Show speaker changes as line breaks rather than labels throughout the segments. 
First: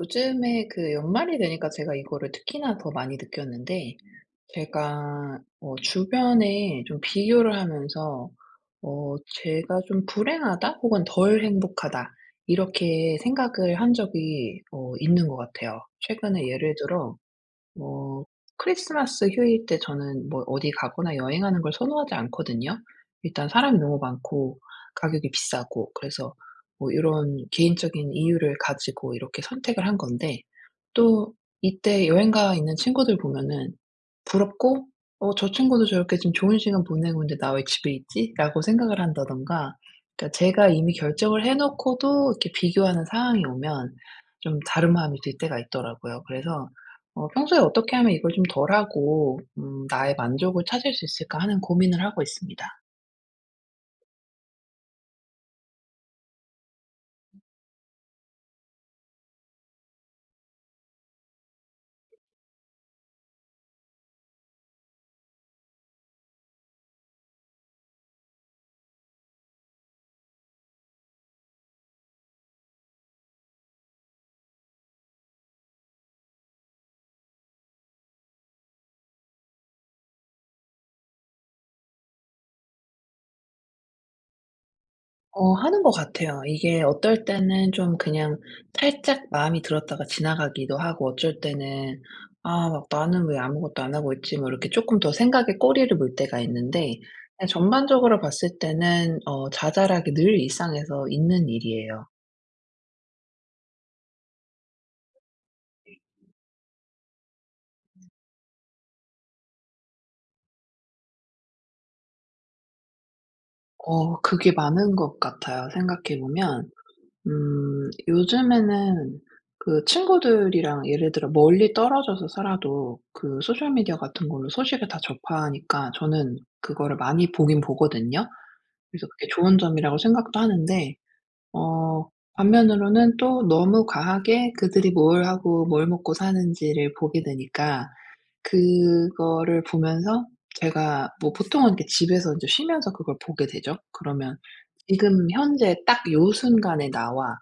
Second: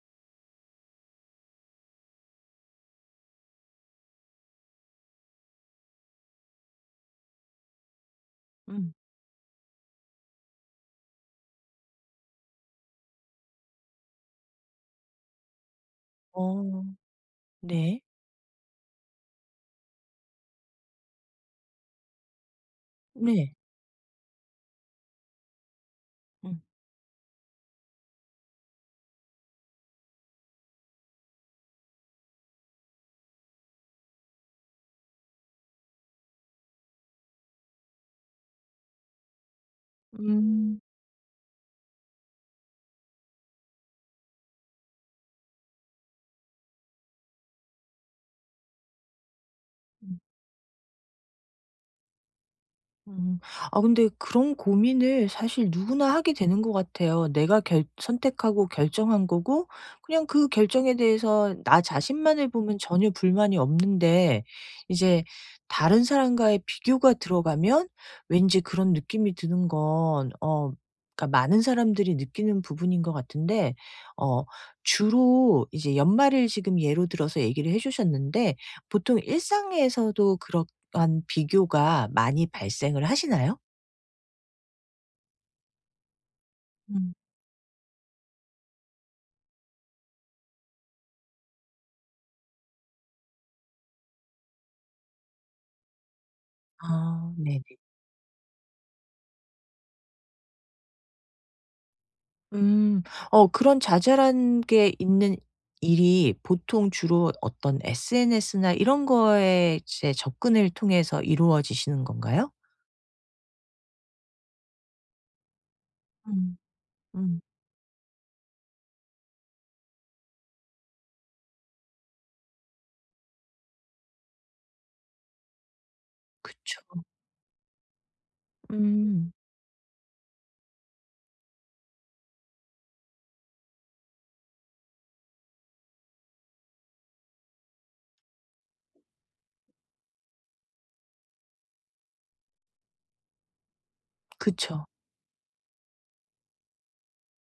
요즘에 그 연말이 되니까 제가 이거를 특히나 더 많이 느꼈는데, 제가 주변에 좀 비교를 하면서
음.
어 제가 좀 '불행하다.' 혹은 '덜 행복하다.' 이렇게 생각을 한 적이 있는 것 같아요. 최근에 예를
어
들어
네.
뭐 크리스마스 휴일 때 저는 뭐 어디 가거나 여행하는 걸 선호하지 않거든요. 일단
네.
사람이 너무 많고 가격이 비싸고, 그래서
음.
뭐런 개인적인 이유를 가지고 이렇게 선택을 한 건데, 또 이때 여행 가 있는 친구들 보면은 부럽고, '어 저 친구도 저렇게 지금 좋은 시간 보내고 있는데 나 왜 집에 있지?'라고 생각을 한다든가. 그러니까 제가
음.
이미 결정을 해 놓고도 이렇게 비교하는 상황이 오면 좀 다른 마음이 들 때가 있더라고요. 그래서 평소에 어떻게 하면 이걸 좀 덜하고 나의 만족을 찾을 수 있을까 하는 고민을 하고 있습니다.
음. 아 근데 그런 고민을 사실 누구나 하게 되는 것 같아요. 내가 결 선택하고 결정한 거고 그냥 그 결정에 대해서 나 자신만을 보면 전혀 불만이 없는데 이제 다른 사람과의 비교가 들어가면 왠지 그런 느낌이 드는 건. 그러니까 많은 사람들이 느끼는 부분인 것 같은데 어 주로 이제 연말을 지금 예로 들어서 얘기를 해 주셨는데 보통 일상에서도 그렇 한 비교가 많이 발생을 하시나요?
어, 하는 것 같아요. 이게
음.
어떨 때는 좀 그냥 살짝 마음이 들었다가 지나가기도 하고, 어쩔 때는, 아, 막 나는 왜 아무것도 안 하고 있지? 뭐 이렇게 조금 더 생각에 꼬리를 물 때가 있는데,
아
그냥
네네.
전반적으로 봤을 때는, 자잘하게 늘 일상에서 있는 일이에요.
음. 어 그런 자잘한 게 있는 일이 보통 주로 어떤 SNS나 이런 거에 이제 접근을 통해서 이루어지시는 건가요?
어, 그게 많은 것 같아요.
음.
생각해보면.
음.
요즘에는 그 친구들이랑 예를 들어 멀리 떨어져서 살아도 그 소셜 미디어 같은 걸로 소식을 다 접하니까 저는
그쵸.
그거를 많이 보긴 보거든요. 그래서 그게
음.
좋은 점이라고 생각도 하는데, 어 반면으로는 또 너무 과하게 그들이 뭘 하고 뭘 먹고 사는지를 보게 되니까, 그거를 보면서 제가 뭐 보통은 이렇게 집에서 이제 쉬면서 그걸 보게 되죠. 그러면
그쵸.
지금 현재 딱 요 순간에 나와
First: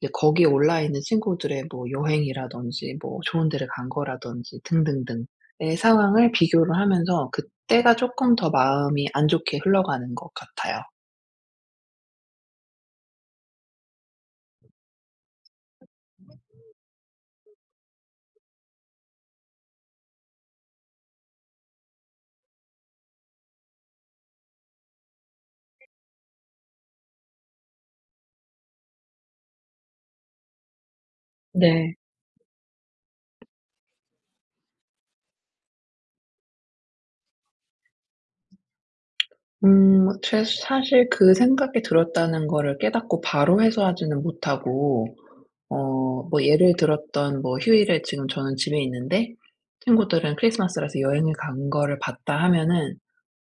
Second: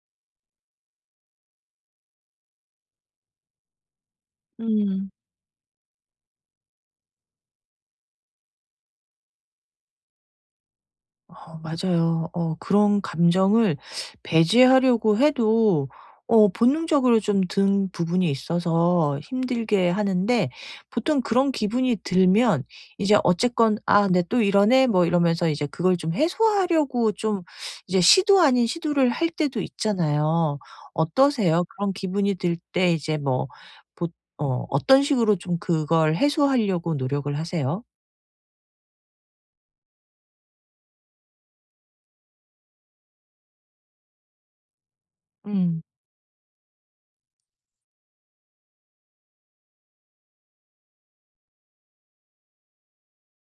이제 거기에 올라 있는 친구들의 뭐 여행이라든지 뭐 좋은 데를 간 거라든지
음.
등등등의 상황을 비교를 하면서 그때가 쪼끔 더 마음이 안 좋게 흘러가는 것 같아요.
어 맞아요. 어 그런 감정을 배제하려고 해도 어 본능적으로 좀든 부분이 있어서 힘들게 하는데 보통 그런 기분이 들면 이제 어쨌건 '아 내 또 이러네.' 뭐 이러면서 이제 그걸 좀 해소하려고 좀 이제 시도 아닌 시도를 할 때도 있잖아요. 어떠세요? 그런
네.
기분이 들 때 이제 뭐 보 어 어떤 식으로 좀 그걸 해소하려고 노력을 하세요?
음 제 사실 그 생각이 들었다는 거를 깨닫고 바로 해소하지는 못하고,
음.
어 뭐 예를 들었던 뭐 휴일에 지금 저는 집에 있는데 친구들은 크리스마스라서 여행을 간 거를 봤다 하면은,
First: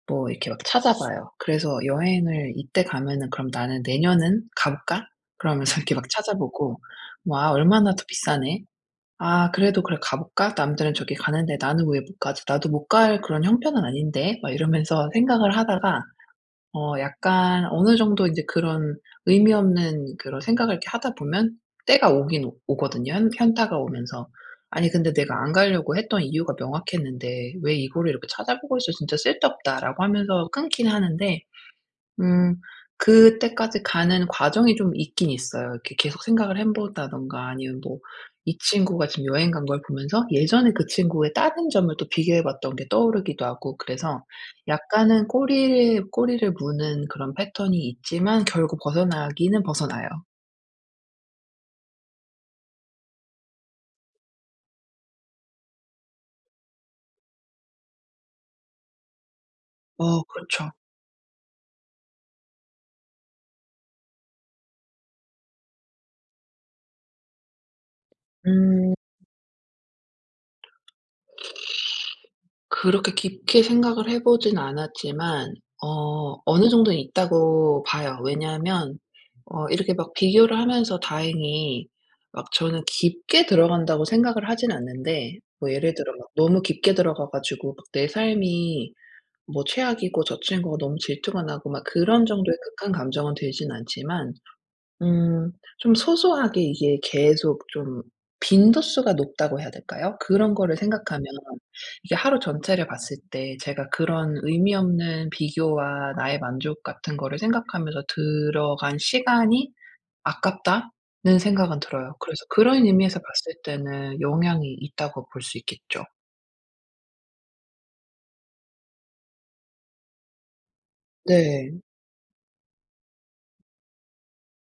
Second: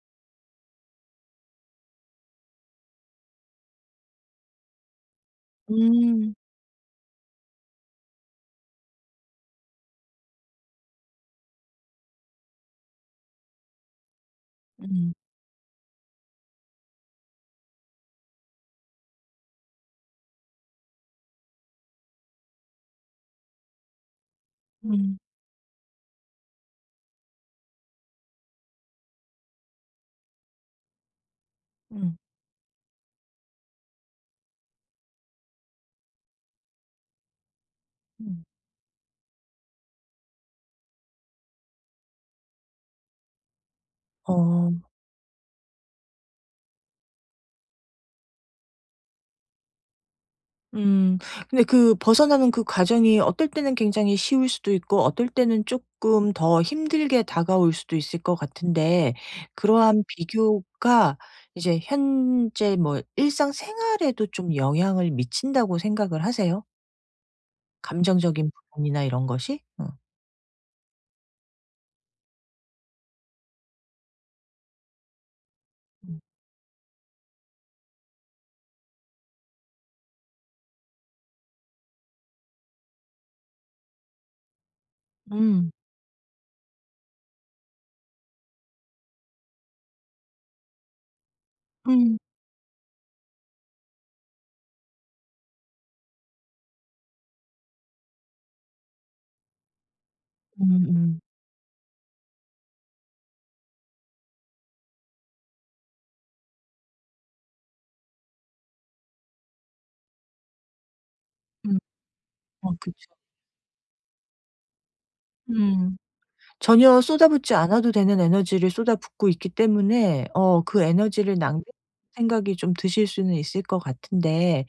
뭐 이렇게 막 찾아봐요. 그래서 여행을 '이때 가면은 그럼 나는 내년은 가 볼까?' 그러면서 이렇게 막
음.
찾아보고, 뭐 '아 얼마나 더 비싸네. 아 그래도 그래 가 볼까? 남들은 저기 가는데 나는 왜 못 가지? 나도 못 갈 그런 형편은 아닌데.' 막 이러면서
음.
생각을 하다가 약간 어느 정도 인제 그런 의미 없는 그런 생각을 이렇게 하다 보면 때가 오긴 오 오거든요, 현 현타가 오면서. '아니
음.
근데
음.
내가 안 가려고 했던 이유가 명확했는데 왜 이거를 이렇게 찾아보고 있어. 진짜 쓸데없다.'라고 하면서 끊긴 하는데.
음.
음. 그때까지 가는 과정이 좀 있긴 있어요. 이렇게 계속 생각을 해 본다든가 아니면 뭐
음.
이 친구가 지금 여행 간 걸 보면서 예전에 그 친구의 다른 점을 또 비교해 봤던 게 떠오르기도 하고, 그래서
어.
약간은 꼬리를 꼬리를 무는 그런 패턴이 있지만 결국 벗어나기는 벗어나요.
음. 근데 그 벗어나는 그 과정이 어떨 때는 굉장히 쉬울 수도 있고 어떨 때는 쪼끔 더 힘들게 다가올 수도 있을 것 같은데 그러한
어 그렇죠.
비교가 이제 현재 뭐 일상생활에도 좀 영향을 미친다고 생각을 하세요? 감정적인
음.
부분이나 이런 것이? 어.
그렇게 깊게 생각을 해 보진 않았지만,
음.
어느 정도는 있다고 봐요. 왜냐하면 이렇게 막 비교를 하면서, 다행히 막 저는 깊게 들어간다고 생각을 하진 않는데,
음.
뭐 예를 들어 막 너무 깊게 들어가 가지고 막 내 삶이 뭐 최악이고 저 친구가 너무 질투가 나고 막
음.
그런 정도의 극한 감정은 들진 않지만, 음 좀 소소하게 이게 계속 좀 빈도수가 높다고 해야 될까요? 그런 거를
음음.
생각하면 이게 하루 전체를 봤을 때 제가 그런 의미 없는 비교와 나의 만족 같은 거를 생각하면서 들어간 시간이 '아깝다.'는
음.
생각은 들어요. 그래서
어
그런
그쵸.
의미에서 봤을 때는 영향이 있다고 볼 수
음.
있겠죠.
전혀 쏟아붓지 않아도 되는 에너지를 쏟아붓고 있기 때문에 어 그 에너지를 낭비할
네.
생각이 좀 드실 수는 있을 것 같은데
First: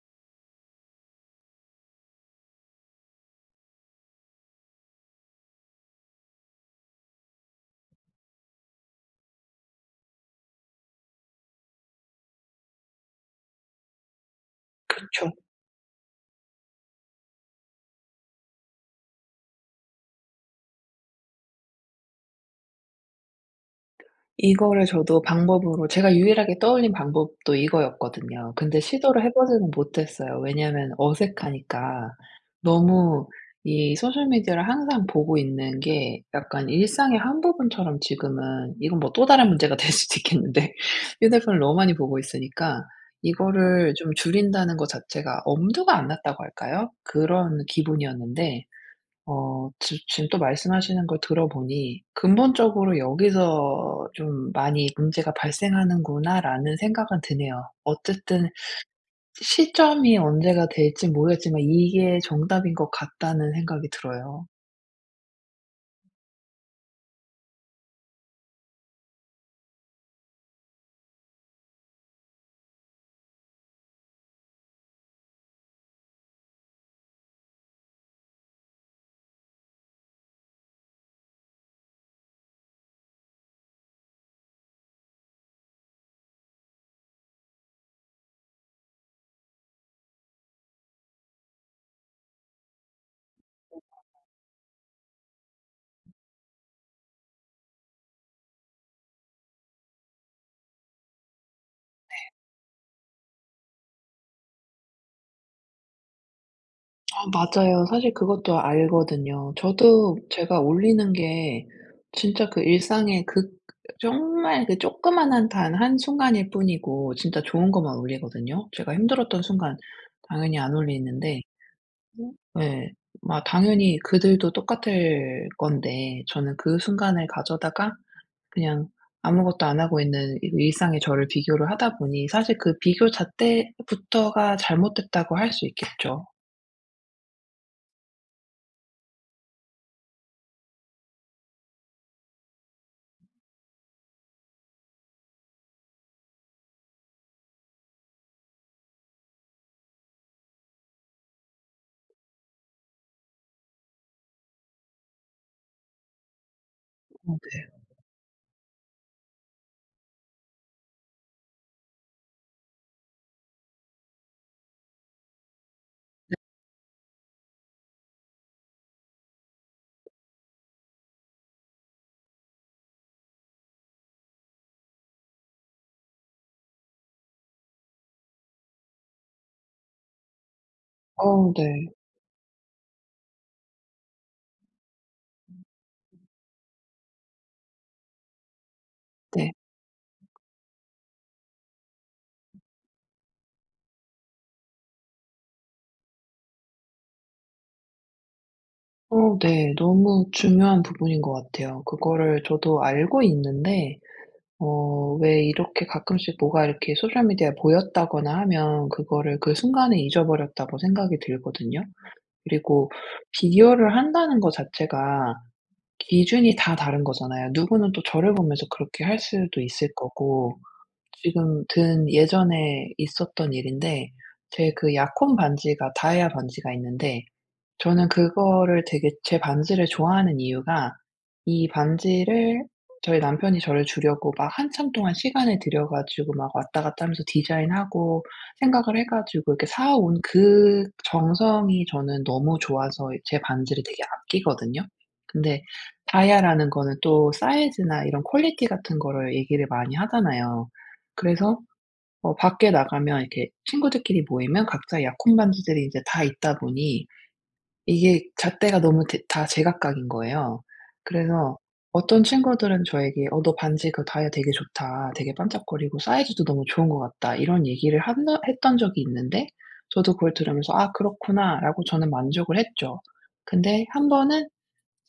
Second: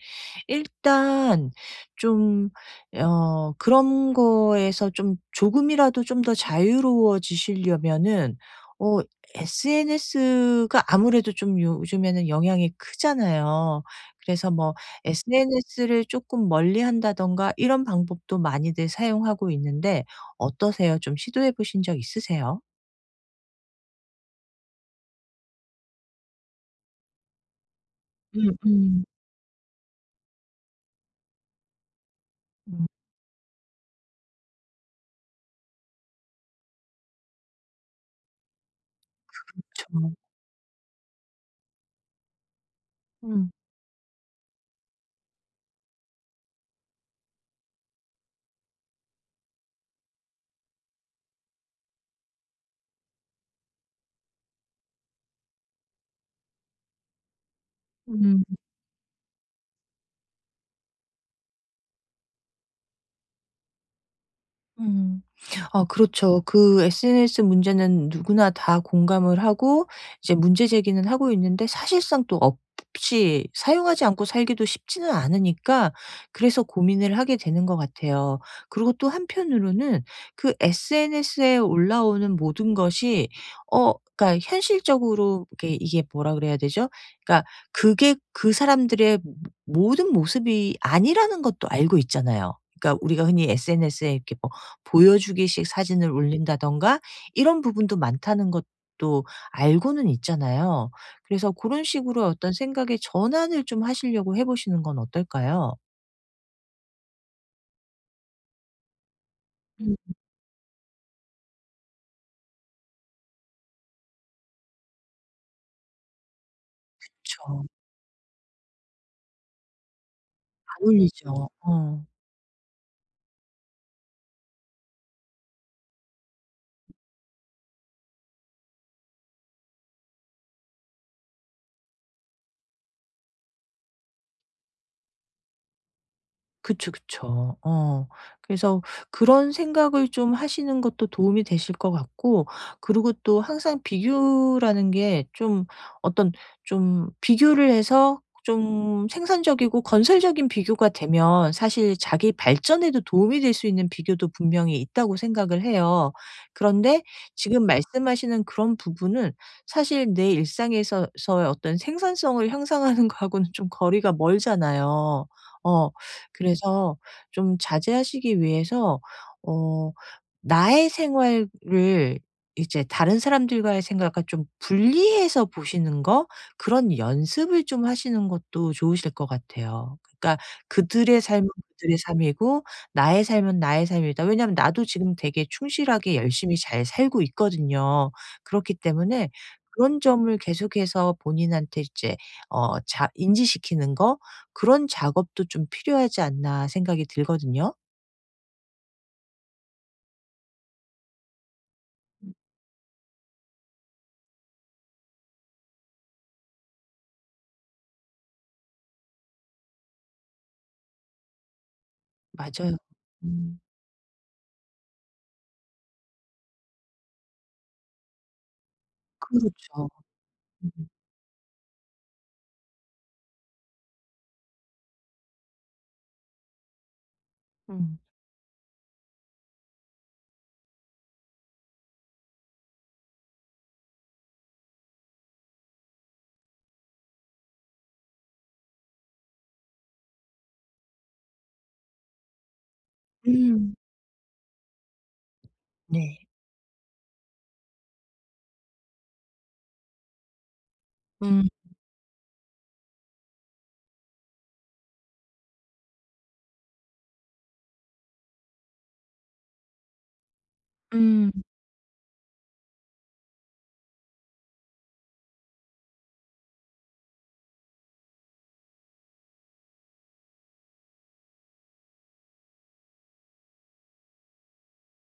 일단 좀 어 그런 거에서 좀 조금이라도 좀 더 자유로워지시려면은 어 SNS가 아무래도 좀 요즘에는 영향이 크잖아요. 그래서 뭐
그쵸.
SNS를 쪼끔 멀리한다든가 이런 방법도 많이들 사용하고 있는데 어떠세요? 좀 시도해 보신 적 있으세요?
이거를 저도 방법으로, 제가 유일하게 떠올린 방법도 이거였거든요.
음음.
근데
음.
시도를 해 보지는 못했어요. 왜냐하면 어색하니까.
음,
너무 이 소셜 미디어를 항상 보고 있는 게 약간 일상의 한 부분처럼, 지금은 이건 뭐 또 다른 문제가 될
그쵸.
수도 있겠는데 휴대폰을 너무 많이 보고 있으니까
음.
이거를 좀 줄인다는 것 자체가 엄두가 안 났다고 할까요? 그런 기분이었는데, 어 지 지금 또 말씀하시는 걸 들어보니 '근본적으로 여기서 좀 많이 문제가 발생하는구나.'라는 생각은 드네요.
음.
어쨌든 시점이 언제가 될지 모르겠지만 이게 정답인 것 같다는 생각이 들어요.
음. 어 그렇죠. 그 SNS 문제는 누구나 다 공감을 하고 이제 문제 제기는 하고 있는데 사실상 또 없이 사용하지 않고 살기도 쉽지는 않으니까 그래서 고민을 하게 되는 것 같아요. 그리고 또 한편으로는 그 SNS에 올라오는 모든 것이 어 그러니까 현실적으로 이게 뭐라 그래야 되죠? 그러니까 그게 그 사람들의 모든 모습이 아니라는 것도 알고 있잖아요. 그러니까 우리가 흔히 SNS에 이렇게 보여주기식 사진을 올린다든가 이런 부분도 많다는 것도 알고는 있잖아요. 그래서 그런 식으로 어떤 생각의 전환을 좀 하시려고 해 보시는 건 어떨까요?
아 맞아요. 사실 그것도 알거든요.
음.
저도 제가 올리는 게 진짜 그 일상의 그 정말 그 조그마한 단 한순간일 뿐이고 진짜
그쵸.
좋은 것만 올리거든요. 제가 힘들었던 순간 당연히 안
안
올리는데,
어울리죠. 어.
네, 막 당연히 그들도 똑같을 건데 저는 그 순간을 가져다가 그냥 아무것도 안 하고 있는 이 일상의 저를 비교를 하다 보니, 사실 그 비교 자체부터가 잘못됐다고 할 수 있겠죠.
그쵸, 그쵸. 어. 그래서 그런 생각을 좀 하시는 것도 도움이 되실 것 같고 그리고 또 항상 비교라는 게 좀 어떤 좀 비교를 해서 좀 생산적이고 건설적인 비교가 되면 사실 자기 발전에도 도움이 될 수 있는 비교도 분명히 있다고 생각을 해요. 그런데
어
지금
네.
말씀하시는 그런 부분은 사실 내 일상에서 서의 어떤 생산성을 향상하는 거하고는 좀 거리가 멀잖아요. 어. 그래서 좀 자제하시기 위해서 어 나의 생활을 이제 다른 사람들과의 생활과 좀 분리해서 보시는 거 그런 연습을 좀 하시는 것도 좋으실 것 같아요. 그러니까 그들의 삶은
어 네.
그들의 삶이고 나의 삶은 나의 삶이다. 왜냐하면 나도 지금 되게 충실하게 열심히 잘 살고 있거든요. 그렇기 때문에
네.
그런 점을 계속해서 본인한테 이제 어 자 인지시키는 거 그런 작업도 좀 필요하지 않나 생각이 들거든요.
어 네. 너무 중요한 부분인 것 같아요. 그거를 저도 알고 있는데, 왜 이렇게 가끔씩 뭐가 이렇게 소셜 미디어에 보였다거나 하면 그거를 그 순간에 잊어버렸다고 생각이 들거든요.
맞아요.
그리고
음.
비교를 한다는 거 자체가 기준이 다 다른 거잖아요. 누구는 또 저를 보면서 그렇게 할 수도
그렇죠.
있을 거고.
음.
지금 든 예전에 있었던 일인데, 제 그 약혼 반지가, 다이아 반지가 있는데,
음.
저는 그거를 되게, 제 반지를 좋아하는 이유가, 이 반지를 저희 남편이 저를 주려고 막 한참 동안 시간을 들여 가지고 막 왔다 갔다 하면서 디자인하고 생각을 해 가지고 이렇게 사 온 그 정성이 저는 너무 좋아서 제
음.
반지를 되게 아끼거든요. 근데
네.
다이아라는 거는 또 사이즈나 이런 퀄리티 같은 거를 얘기를 많이 하잖아요.
음.
그래서 밖에 나가면 이렇게 친구들끼리 모이면 각자 약혼 반지들이 이제 다 있다 보니 이게 잣대가 너무 대 다 제각각인 거예요.
음.
그래서 어떤 친구들은 저에게 "어 너 반지 그 다이아 되게 좋다. 되게 반짝거리고 사이즈도 너무 좋은 것 같다." 이런 얘기를 한 했던 적이 있는데, 저도 그걸 들으면서 '아 그렇구나.'라고 저는 만족을 했죠. 근데 한 번은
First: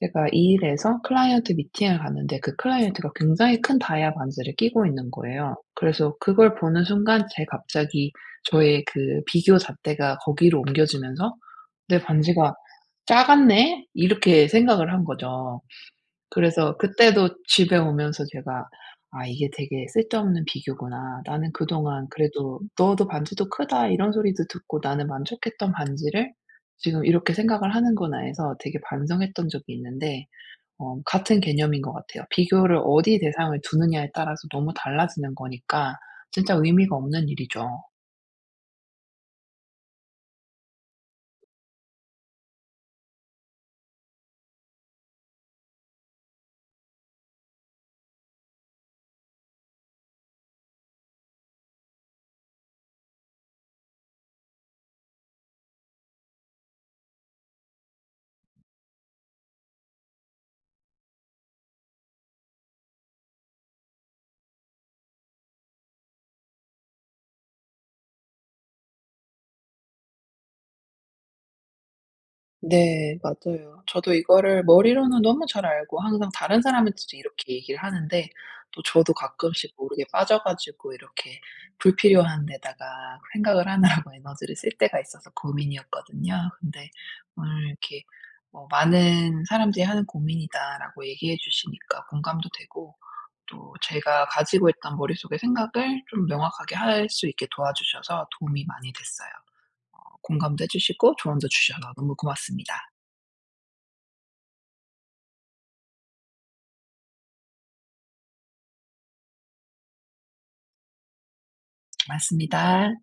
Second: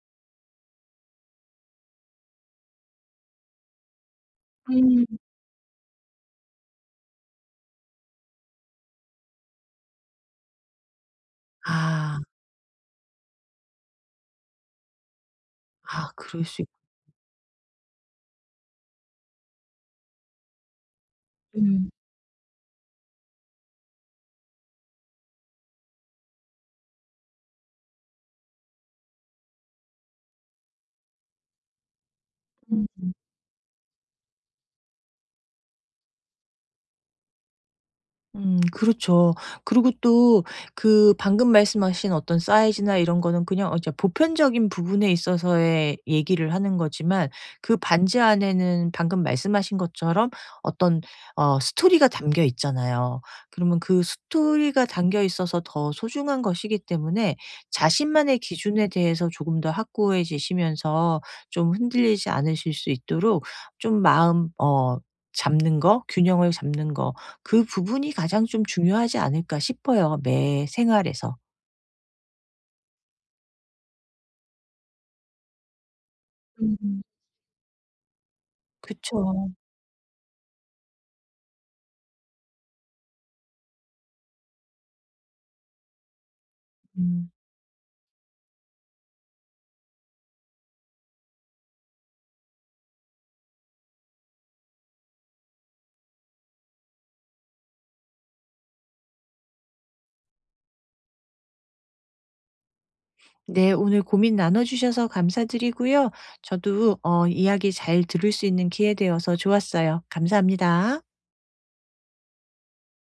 제가 이 일에서 클라이언트 미팅을 갔는데 그 클라이언트가 굉장히 큰 다이아 반지를 끼고
음.
있는 거예요. 그래서 그걸 보는 순간 제 갑자기 저의 그 비교 잣대가 거기로 옮겨지면서 '내
아.
반지가 작았네?' 이렇게 생각을 한 거죠.
아 그럴 수 있
그래서 그때도 집에 오면서 제가 '아 이게 되게 쓸데없는 비교구나. 나는
음.
그동안 그래도 '너도 반지도 크다.' 이런 소리도 듣고 나는 만족했던 반지를 지금 이렇게 생각을 하는구나.' 해서 되게 반성했던 적이 있는데, 같은 개념인 것 같아요. 비교를
음.
어디 대상을 두느냐에 따라서 너무 달라지는 거니까 진짜 의미가 없는 일이죠.
그렇죠. 그리고 또 그 방금 말씀하신 어떤 사이즈나 이런 거는 그냥 어 이제 보편적인 부분에 있어서의 얘기를 하는 거지만 그 반지 안에는 방금 말씀하신 것처럼 어떤 어 스토리가 담겨 있잖아요. 그러면 그 스토리가 담겨 있어서 더 소중한 것이기 때문에 자신만의 기준에 대해서 조금 더 확고해지시면서 좀 흔들리지 않으실 수 있도록 좀 마음 어 잡는 거, 균형을 잡는 거 그 부분이 가장 좀 중요하지 않을까 싶어요, 매 생활에서.
네. 맞아요. 저도 이거를 머리로는 너무 잘 알고 항상 다른
음.
사람한테도 이렇게 얘기를 하는데 또 저도
그쵸.
가끔씩 모르게 빠져 가지고 이렇게 불필요한 데다가 생각을 하느라고 에너지를 쓸 때가 있어서 고민이었거든요. 근데
음.
오늘 이렇게 많은 사람들이 하는 고민이다라고 얘기해 주시니까 공감도 되고, 또 제가 가지고 있던 머릿속의 생각을 좀 명확하게 할 수 있게 도와주셔서 도움이 많이 됐어요. 공감도 해 주시고 조언도 주셔서 너무 고맙습니다.
네. 오늘 고민 나눠 주셔서 감사드리고요. 저도 어 이야기 잘 들을 수 있는 기회 되어서 좋았어요. 감사합니다.
맞습니다.